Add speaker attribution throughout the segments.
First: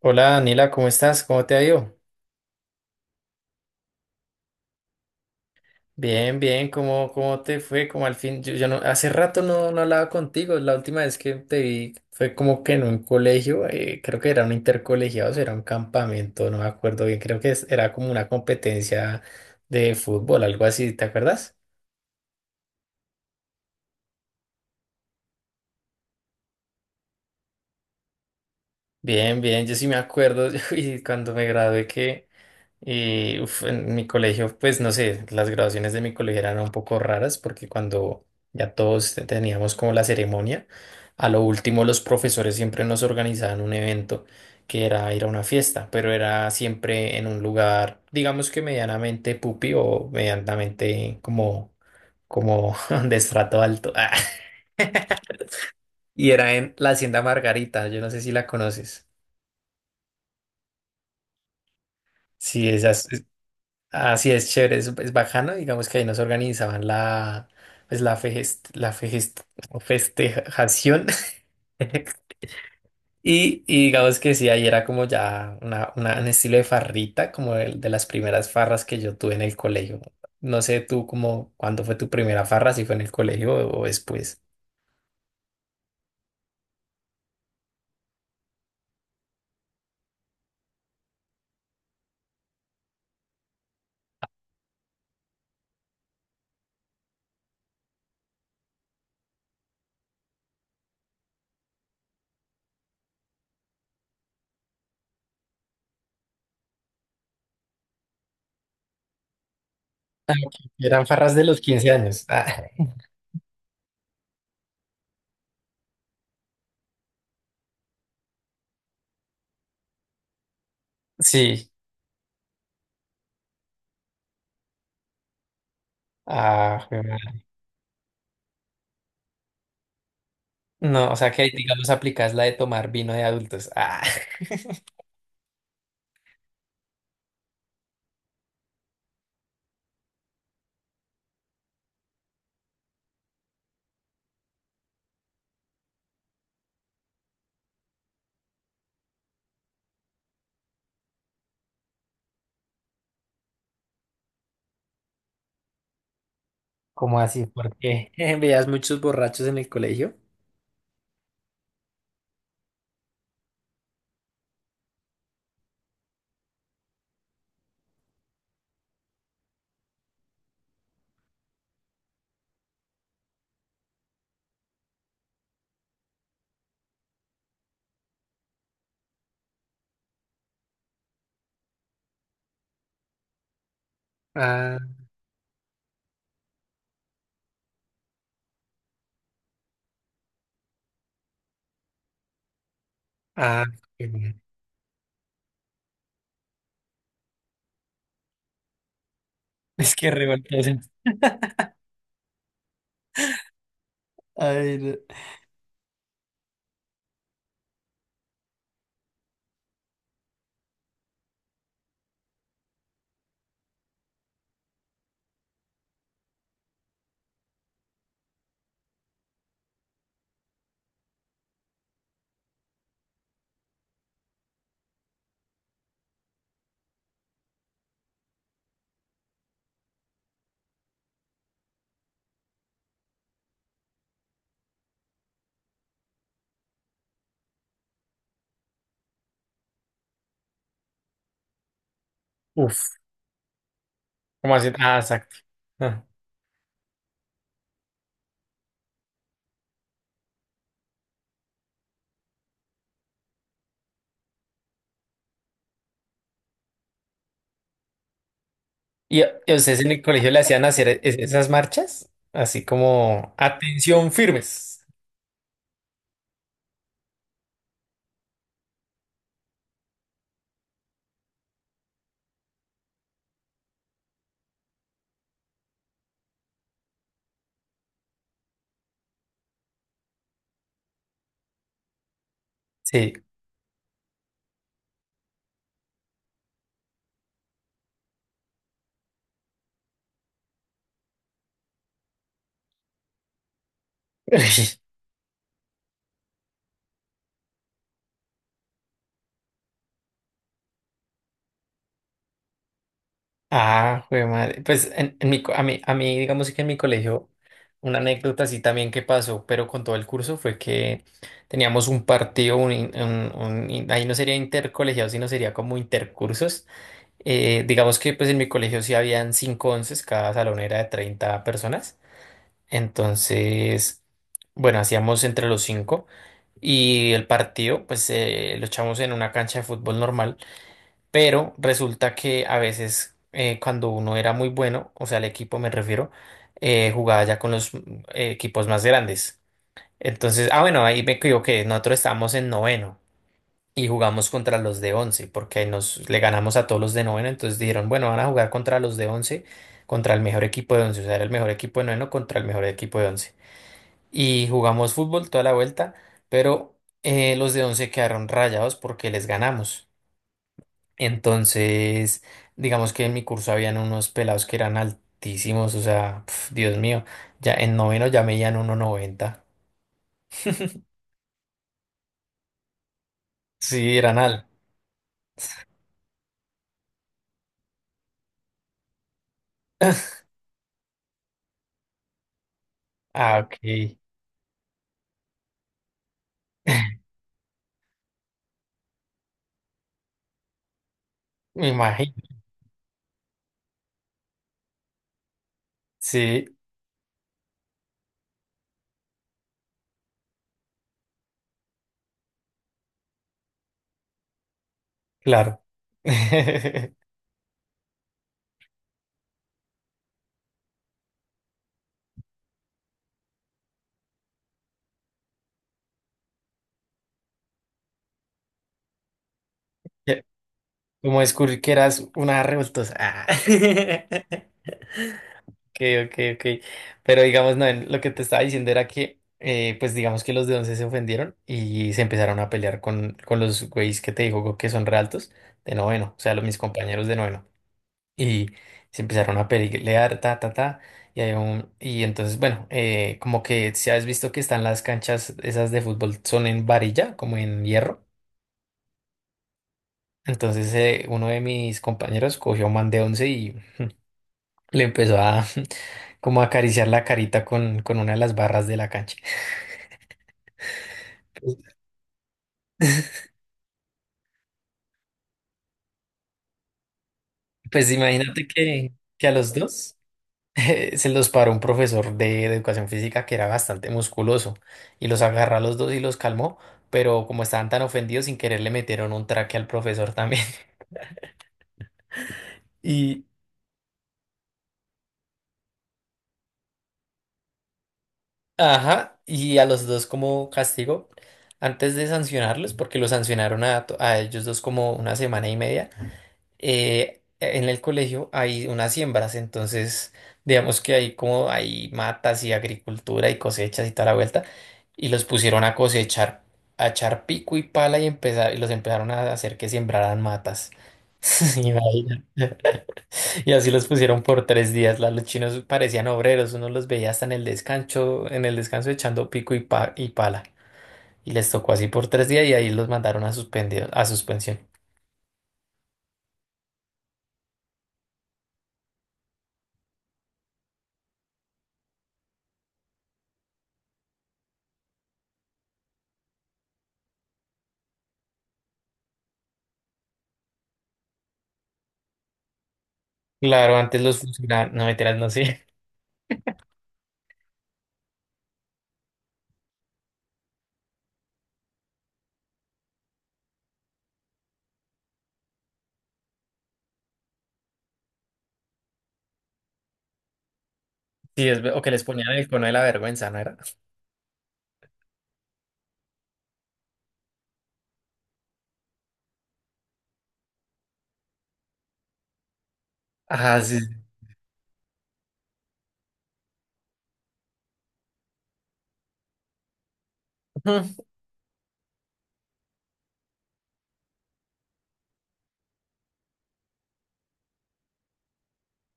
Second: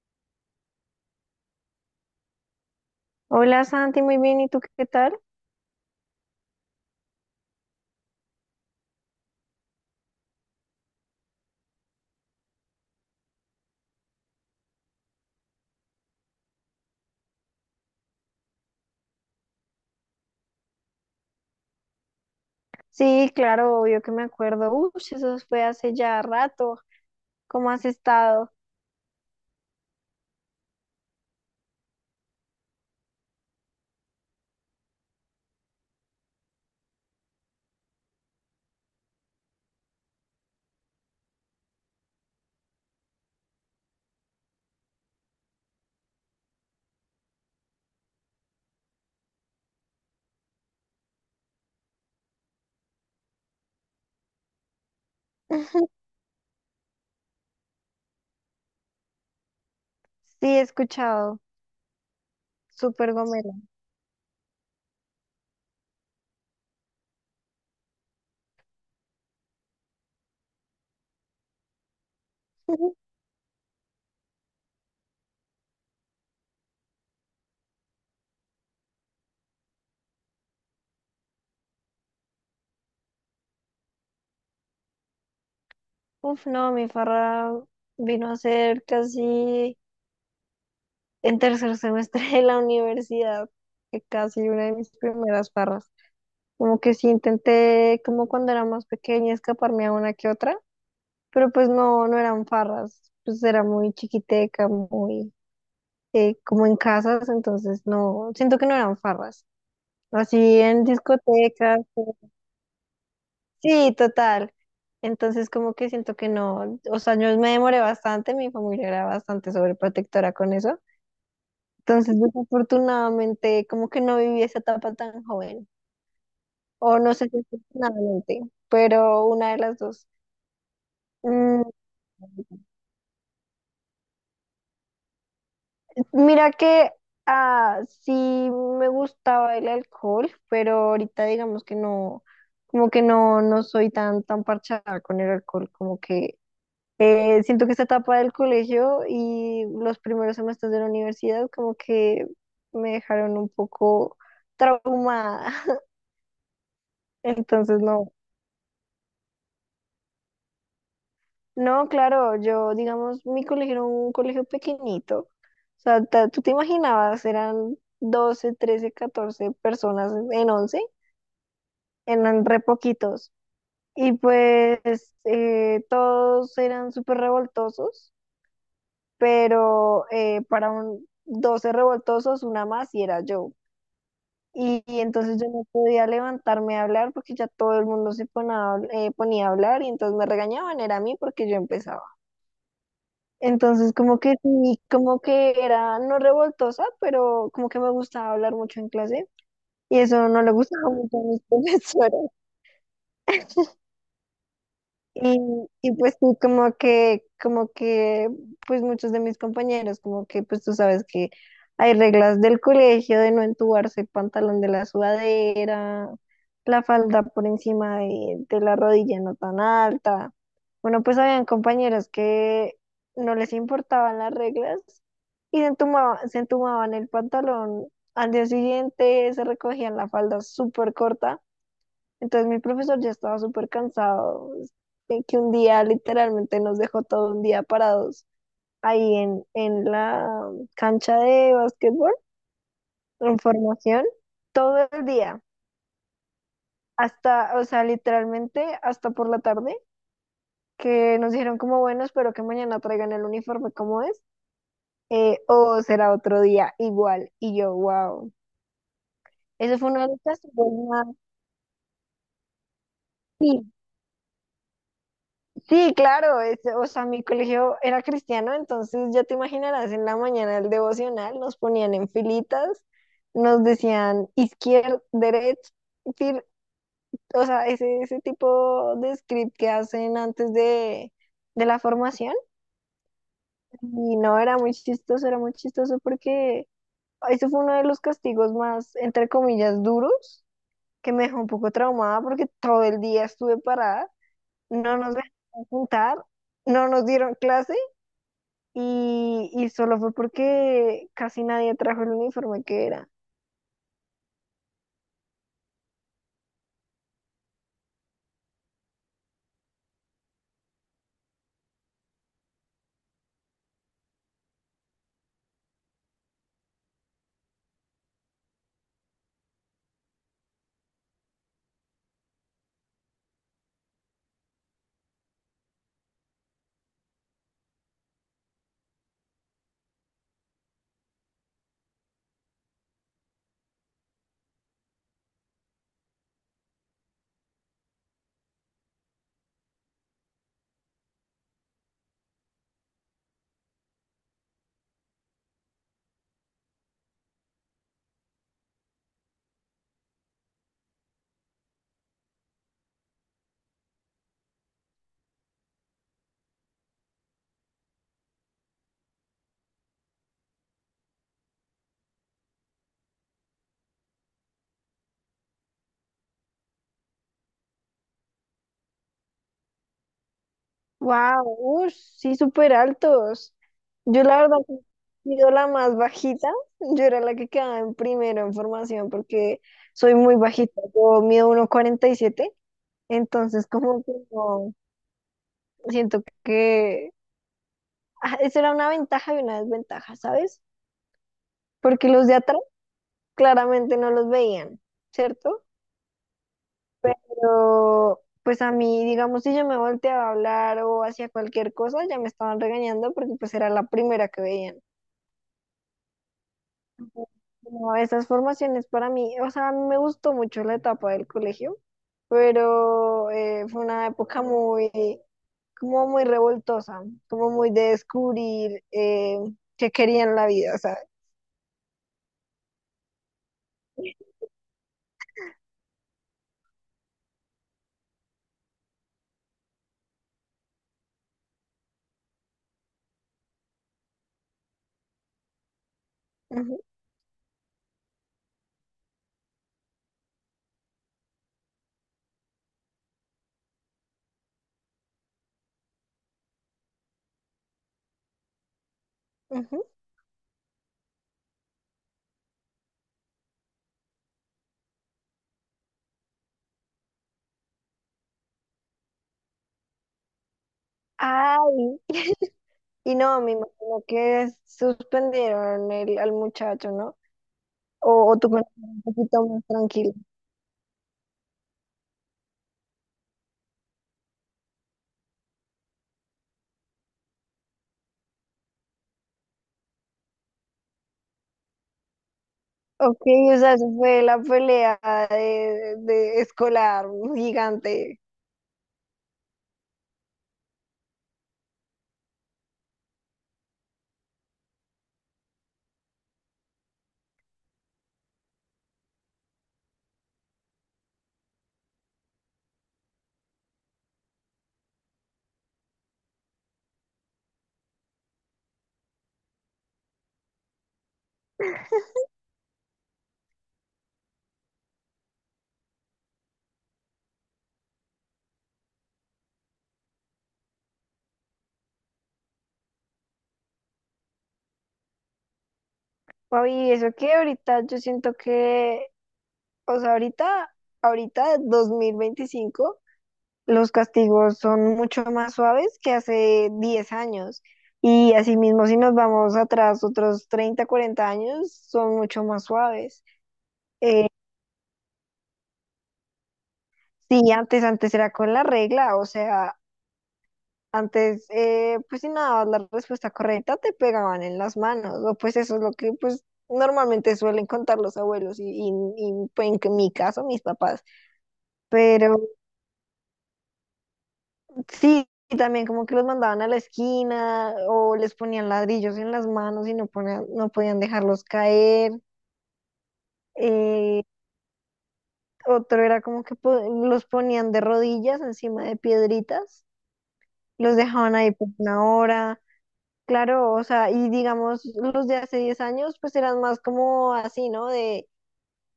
Speaker 1: Hola Daniela, ¿cómo estás? ¿Cómo te ha ido?
Speaker 2: Hola Santi, muy bien, ¿y tú qué tal?
Speaker 1: Bien, bien, ¿cómo te fue? Como al fin, yo hace rato no hablaba contigo, la última vez que te vi fue como que en un colegio, creo que era un intercolegiado, o sea, era un campamento, no me acuerdo bien, creo que era como una competencia de fútbol, algo así, ¿te acuerdas?
Speaker 2: Sí, claro, obvio que me acuerdo. Uy, eso fue hace ya rato. ¿Cómo has estado?
Speaker 1: Bien, bien, yo sí me acuerdo y cuando me gradué que en mi colegio, pues no sé, las graduaciones de mi colegio eran un poco raras porque cuando ya todos teníamos como la ceremonia, a lo último los profesores siempre nos organizaban un evento que era ir a una fiesta, pero era siempre en un lugar, digamos que medianamente pupi o medianamente como de estrato alto. Y era en la Hacienda Margarita, yo no sé si la conoces.
Speaker 2: Sí, he escuchado.
Speaker 1: Sí, esas.
Speaker 2: Súper gomelo.
Speaker 1: Así es, chévere, es bajano, digamos que ahí nos organizaban la, pues la fejest- festejación. Y digamos que sí, ahí era como ya un estilo de farrita, como el de las primeras farras que yo tuve en el colegio. No sé tú como cuándo fue tu primera farra, si fue en el colegio o después.
Speaker 2: Uf, no, mi farra vino a ser casi en tercer semestre de la universidad, que casi una de mis primeras farras. Como que sí intenté, como cuando era más pequeña, escaparme a una que otra, pero pues no, no eran farras, pues era muy chiquiteca, muy como en casas, entonces no, siento que no eran farras.
Speaker 1: Ah, ok.
Speaker 2: Así en
Speaker 1: Eran farras de los
Speaker 2: discotecas,
Speaker 1: 15 años. Ah,
Speaker 2: sí, total. Entonces como que siento que no, o sea, yo me demoré bastante, mi familia era bastante sobreprotectora con eso.
Speaker 1: sí.
Speaker 2: Entonces, desafortunadamente, como que no viví esa etapa tan joven,
Speaker 1: Ah,
Speaker 2: o
Speaker 1: jue
Speaker 2: no sé si
Speaker 1: madre.
Speaker 2: afortunadamente, pero una de las dos.
Speaker 1: No, o sea que
Speaker 2: Mm,
Speaker 1: digamos aplicas la de tomar vino de adultos. Ah.
Speaker 2: Mira que, ah, sí me gustaba el alcohol, pero ahorita digamos que no, como que no, no soy tan, tan parchada con el alcohol, como que siento que esta etapa del colegio y los primeros semestres de la universidad como que me dejaron un poco traumada.
Speaker 1: ¿Cómo así? ¿Por
Speaker 2: Entonces
Speaker 1: qué?
Speaker 2: no,
Speaker 1: ¿Veías muchos borrachos en el colegio?
Speaker 2: no, claro, yo digamos, mi colegio era un colegio pequeñito. O sea, tú te imaginabas, eran 12, 13, 14 personas en once, eran re poquitos. Y pues todos eran súper revoltosos, pero para un 12 revoltosos, una más y era yo.
Speaker 1: Ah,
Speaker 2: Y entonces yo no podía levantarme a hablar porque ya todo el mundo ponía a hablar y entonces me regañaban, era a mí porque yo empezaba.
Speaker 1: ah,
Speaker 2: Entonces
Speaker 1: qué
Speaker 2: como que
Speaker 1: bien.
Speaker 2: sí, como que era no revoltosa, pero como que me gustaba hablar mucho en clase
Speaker 1: Es
Speaker 2: y
Speaker 1: que
Speaker 2: eso no le
Speaker 1: revoltoso.
Speaker 2: gustaba mucho a mis profesoras.
Speaker 1: Ay, no.
Speaker 2: Y, y pues sí, pues muchos de mis compañeros, como que, pues tú sabes que hay reglas del colegio de no entubarse el pantalón de la sudadera, la falda por encima de la rodilla, no tan alta. Bueno, pues habían compañeros que no les importaban las reglas y se entumaban el pantalón. Al día siguiente se recogían la falda súper corta, entonces mi profesor ya estaba súper cansado, que un día literalmente nos dejó todo un día parados ahí en la cancha de básquetbol,
Speaker 1: Uf,
Speaker 2: en formación,
Speaker 1: ¿cómo así?
Speaker 2: todo
Speaker 1: Ah,
Speaker 2: el
Speaker 1: exacto.
Speaker 2: día,
Speaker 1: Ah.
Speaker 2: hasta, o sea, literalmente hasta por la tarde, que nos dijeron como, bueno, espero que mañana traigan el uniforme como es, o será otro día igual, y yo, wow.
Speaker 1: ¿Y a
Speaker 2: Eso
Speaker 1: ustedes en
Speaker 2: fue uno
Speaker 1: el
Speaker 2: de los
Speaker 1: colegio le hacían
Speaker 2: castigos
Speaker 1: hacer
Speaker 2: más,
Speaker 1: esas marchas? Así como,
Speaker 2: sí.
Speaker 1: atención, firmes.
Speaker 2: Sí, claro, o sea, mi colegio era cristiano, entonces ya te imaginarás, en la mañana el devocional nos ponían en filitas, nos decían izquierda, derecha, fil- o sea, ese tipo de script que hacen antes de la formación.
Speaker 1: Sí.
Speaker 2: Y no, era muy chistoso porque eso fue uno de los castigos más, entre comillas, duros, que me dejó un poco traumada porque todo el día estuve parada, no nos dejaron juntar, no nos dieron clase. Y solo fue porque casi nadie trajo el uniforme que era.
Speaker 1: Ah, jue madre. Pues en mi, co- a mí, digamos que en mi colegio, una anécdota así también que pasó, pero con todo el curso, fue que teníamos un partido, un, in- un- un in- ahí no sería intercolegiado, sino sería como intercursos. Digamos que pues en mi colegio sí habían cinco onces, cada salón era de 30 personas. Entonces, bueno, hacíamos entre los cinco y el partido, pues lo echamos en una cancha de fútbol normal. Pero resulta que a veces cuando uno era muy bueno, o sea, el equipo me refiero, jugaba ya con los equipos más grandes. Entonces, ah, bueno, ahí me equivoqué, nosotros estábamos en noveno y jugamos contra los de once, porque ahí nos le ganamos a todos los de noveno, entonces dijeron, bueno, van a jugar contra los de once, contra el mejor equipo de once, o sea, era el mejor equipo de noveno contra el mejor equipo de once. Y jugamos fútbol toda la vuelta, pero los de once quedaron rayados porque les ganamos. Entonces, digamos que en mi curso habían unos pelados que eran altísimos, o sea, pf, Dios mío, ya en noveno ya medían 1,90.
Speaker 2: ¡Wow! ¡Ush! Sí, súper altos.
Speaker 1: Sí, eran
Speaker 2: Yo la
Speaker 1: al.
Speaker 2: verdad, he sido la más bajita. Yo era la que quedaba en primero en formación porque soy muy bajita. Yo mido 1,47.
Speaker 1: Ah, ok.
Speaker 2: Entonces, como que no, siento que, ah, eso era una ventaja y una desventaja, ¿sabes?
Speaker 1: Me
Speaker 2: Porque
Speaker 1: imagino.
Speaker 2: los de atrás claramente no los veían, ¿cierto?
Speaker 1: Sí,
Speaker 2: Pero, pues a mí, digamos, si yo me volteaba a hablar o hacía cualquier cosa, ya me estaban regañando porque pues era la primera que veían.
Speaker 1: claro.
Speaker 2: No, esas formaciones para mí, o sea, a mí me gustó mucho la etapa del colegio, pero fue una época muy, como muy revoltosa, como muy de descubrir qué
Speaker 1: Ya,
Speaker 2: quería en la vida, ¿sabes?
Speaker 1: como descubrir que eras una revoltosa. Ah. Ok, ok. Ok. Pero digamos, no, lo que te estaba diciendo era que, pues digamos que los de once se ofendieron y se empezaron a pelear con los güeyes que te digo que son realtos de noveno, o sea, mis
Speaker 2: Ujú,
Speaker 1: compañeros de noveno. Y se empezaron a pelear, ta, ta, ta. Y entonces, bueno, como que si has visto que están las canchas esas de fútbol, son en varilla, como en hierro.
Speaker 2: ujú.
Speaker 1: Entonces, uno de mis compañeros cogió man de once y le empezó a. Como acariciar la carita con una de las barras de la cancha.
Speaker 2: Ay, y no, me imagino que suspendieron al muchacho, ¿no?
Speaker 1: Pues
Speaker 2: O
Speaker 1: imagínate
Speaker 2: tú conoces
Speaker 1: que,
Speaker 2: un
Speaker 1: que a
Speaker 2: poquito
Speaker 1: los
Speaker 2: más
Speaker 1: dos
Speaker 2: tranquilo.
Speaker 1: se los paró un profesor de educación física que era bastante musculoso y los agarró a los dos y los calmó, pero como estaban tan ofendidos, sin querer le metieron un traque al profesor también.
Speaker 2: Ok,
Speaker 1: Y,
Speaker 2: o sea, eso fue la pelea de escolar gigante.
Speaker 1: ajá, y a los dos como castigo, antes de sancionarlos, porque los sancionaron a ellos dos como una semana y media. En el colegio hay unas siembras, entonces digamos que hay como hay matas y agricultura y cosechas y toda la vuelta, y los pusieron a cosechar, a echar pico y pala y empezar, y los empezaron a hacer que sembraran matas. Imagina. Y así los pusieron por 3 días. Los chinos parecían obreros, uno los veía hasta en el descanso echando pico y pala. Y les tocó así por 3 días y ahí los mandaron a suspendido, a suspensión.
Speaker 2: Papi, eso que ahorita yo siento que, o sea, ahorita, ahorita 2025 los castigos son mucho más suaves que hace 10 años. Y asimismo, si nos vamos atrás otros 30, 40 años, son mucho más suaves.
Speaker 1: Claro, antes los funcionarios, no mentiras, no sé.
Speaker 2: Sí, antes, antes era con la regla, o sea. Antes, pues si no dabas la respuesta correcta, te pegaban en las manos, o pues eso es lo que pues normalmente suelen contar los abuelos pues, mi caso mis papás.
Speaker 1: Sí, o que les ponían
Speaker 2: Pero
Speaker 1: el cono de la vergüenza, ¿no era?
Speaker 2: sí, y también como que los mandaban a la esquina o les ponían ladrillos en las manos y no, no podían dejarlos caer.
Speaker 1: Ah, sí.
Speaker 2: Eh, otro era como que los ponían de rodillas encima de piedritas, los
Speaker 1: Ujú,
Speaker 2: dejaban ahí por una hora. Claro, o sea, y digamos, los de hace 10 años pues eran más como así, ¿no? De,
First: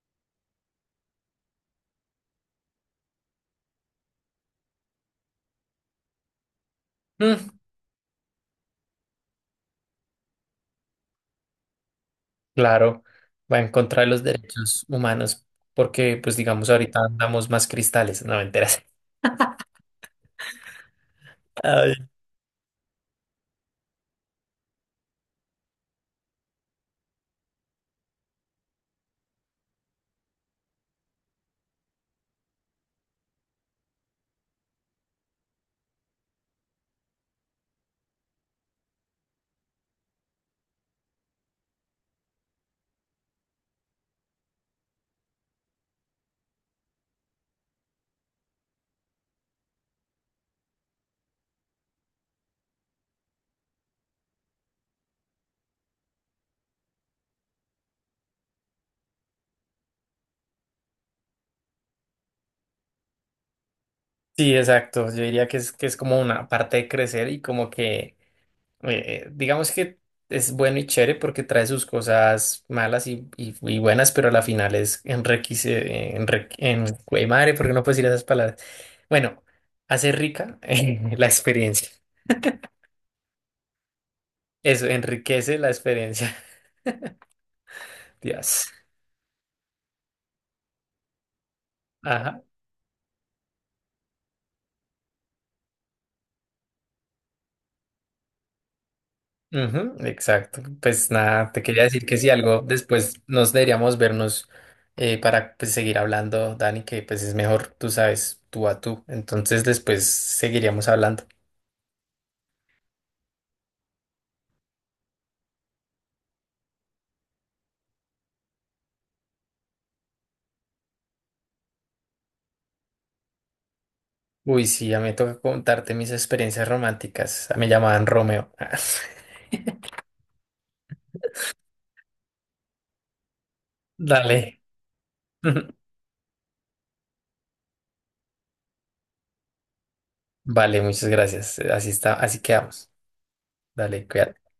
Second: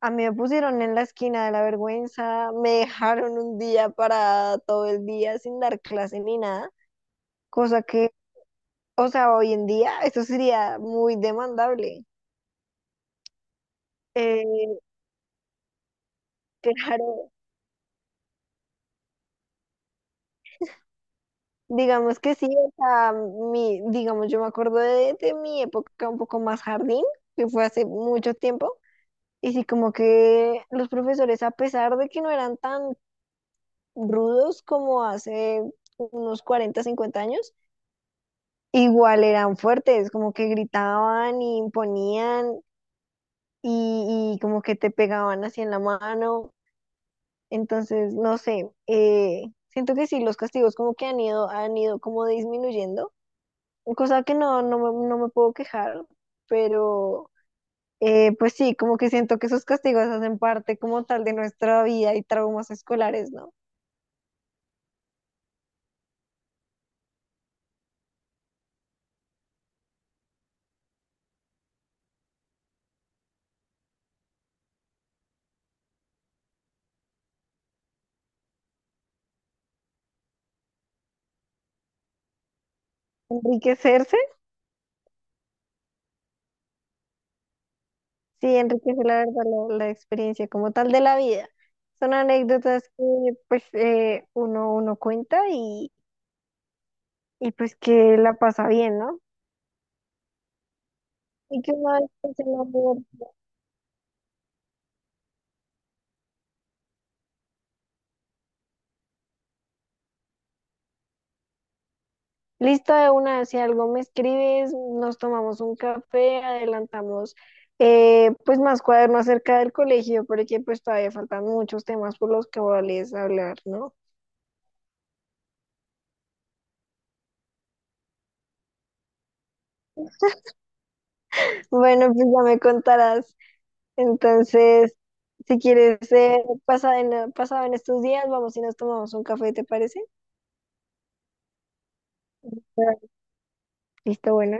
Speaker 2: a mí me pusieron en la esquina de la vergüenza, me dejaron un día para todo el día sin dar clase ni nada,
Speaker 1: ujú.
Speaker 2: cosa que, o sea, hoy en día eso sería muy demandable.
Speaker 1: Claro, va en contra de los
Speaker 2: Eh,
Speaker 1: derechos humanos, porque, pues, digamos, ahorita
Speaker 2: claro,
Speaker 1: andamos más cristales, no me enteras. Ay,
Speaker 2: digamos que sí, o sea, mi, digamos, yo me acuerdo de mi época un poco más jardín, que fue hace mucho tiempo. Y sí, como que los profesores, a pesar de que no eran tan rudos como hace unos 40, 50 años, igual eran fuertes, como que gritaban y imponían y como que te pegaban así en la mano. Entonces, no sé, siento que sí, los castigos como que han ido como disminuyendo, cosa que no, no, no me puedo quejar, pero pues sí, como que siento que esos castigos hacen parte como tal de nuestra vida y traumas escolares, ¿no?
Speaker 1: sí, exacto. Yo diría que que es como una parte de crecer y como que, digamos que es bueno y chévere porque trae sus cosas malas y buenas, pero a la final es enriquece, güey, madre, porque no puedes decir esas palabras. Bueno, hace rica, la experiencia.
Speaker 2: Enriquecerse.
Speaker 1: Eso enriquece la experiencia.
Speaker 2: Sí,
Speaker 1: Dios.
Speaker 2: enriquece la verdad la experiencia como tal de la vida. Son
Speaker 1: Ajá.
Speaker 2: anécdotas que pues uno cuenta y pues que la pasa bien, ¿no?
Speaker 1: Ujú, exacto. Pues nada, te
Speaker 2: Y que
Speaker 1: quería
Speaker 2: una
Speaker 1: decir
Speaker 2: vez
Speaker 1: que si
Speaker 2: pues, el
Speaker 1: algo
Speaker 2: amor,
Speaker 1: después nos deberíamos vernos para pues, seguir hablando, Dani, que pues es mejor, tú sabes, tú a tú. Entonces después seguiríamos hablando.
Speaker 2: listo, de una, si algo me escribes, nos tomamos un café, adelantamos pues más cuaderno acerca del colegio, porque pues todavía faltan muchos temas por los que cuales hablar, ¿no?
Speaker 1: Uy, sí, ya me toca contarte mis experiencias románticas. Ah, me llamaban Romeo.
Speaker 2: Bueno, pues ya me contarás.
Speaker 1: Dale.
Speaker 2: Entonces, si quieres, pasado en estos días, vamos y nos tomamos un café, ¿te parece?
Speaker 1: Vale, muchas gracias. Así está, así quedamos.
Speaker 2: Claro.
Speaker 1: Dale,
Speaker 2: Listo,
Speaker 1: cuídate.
Speaker 2: bueno.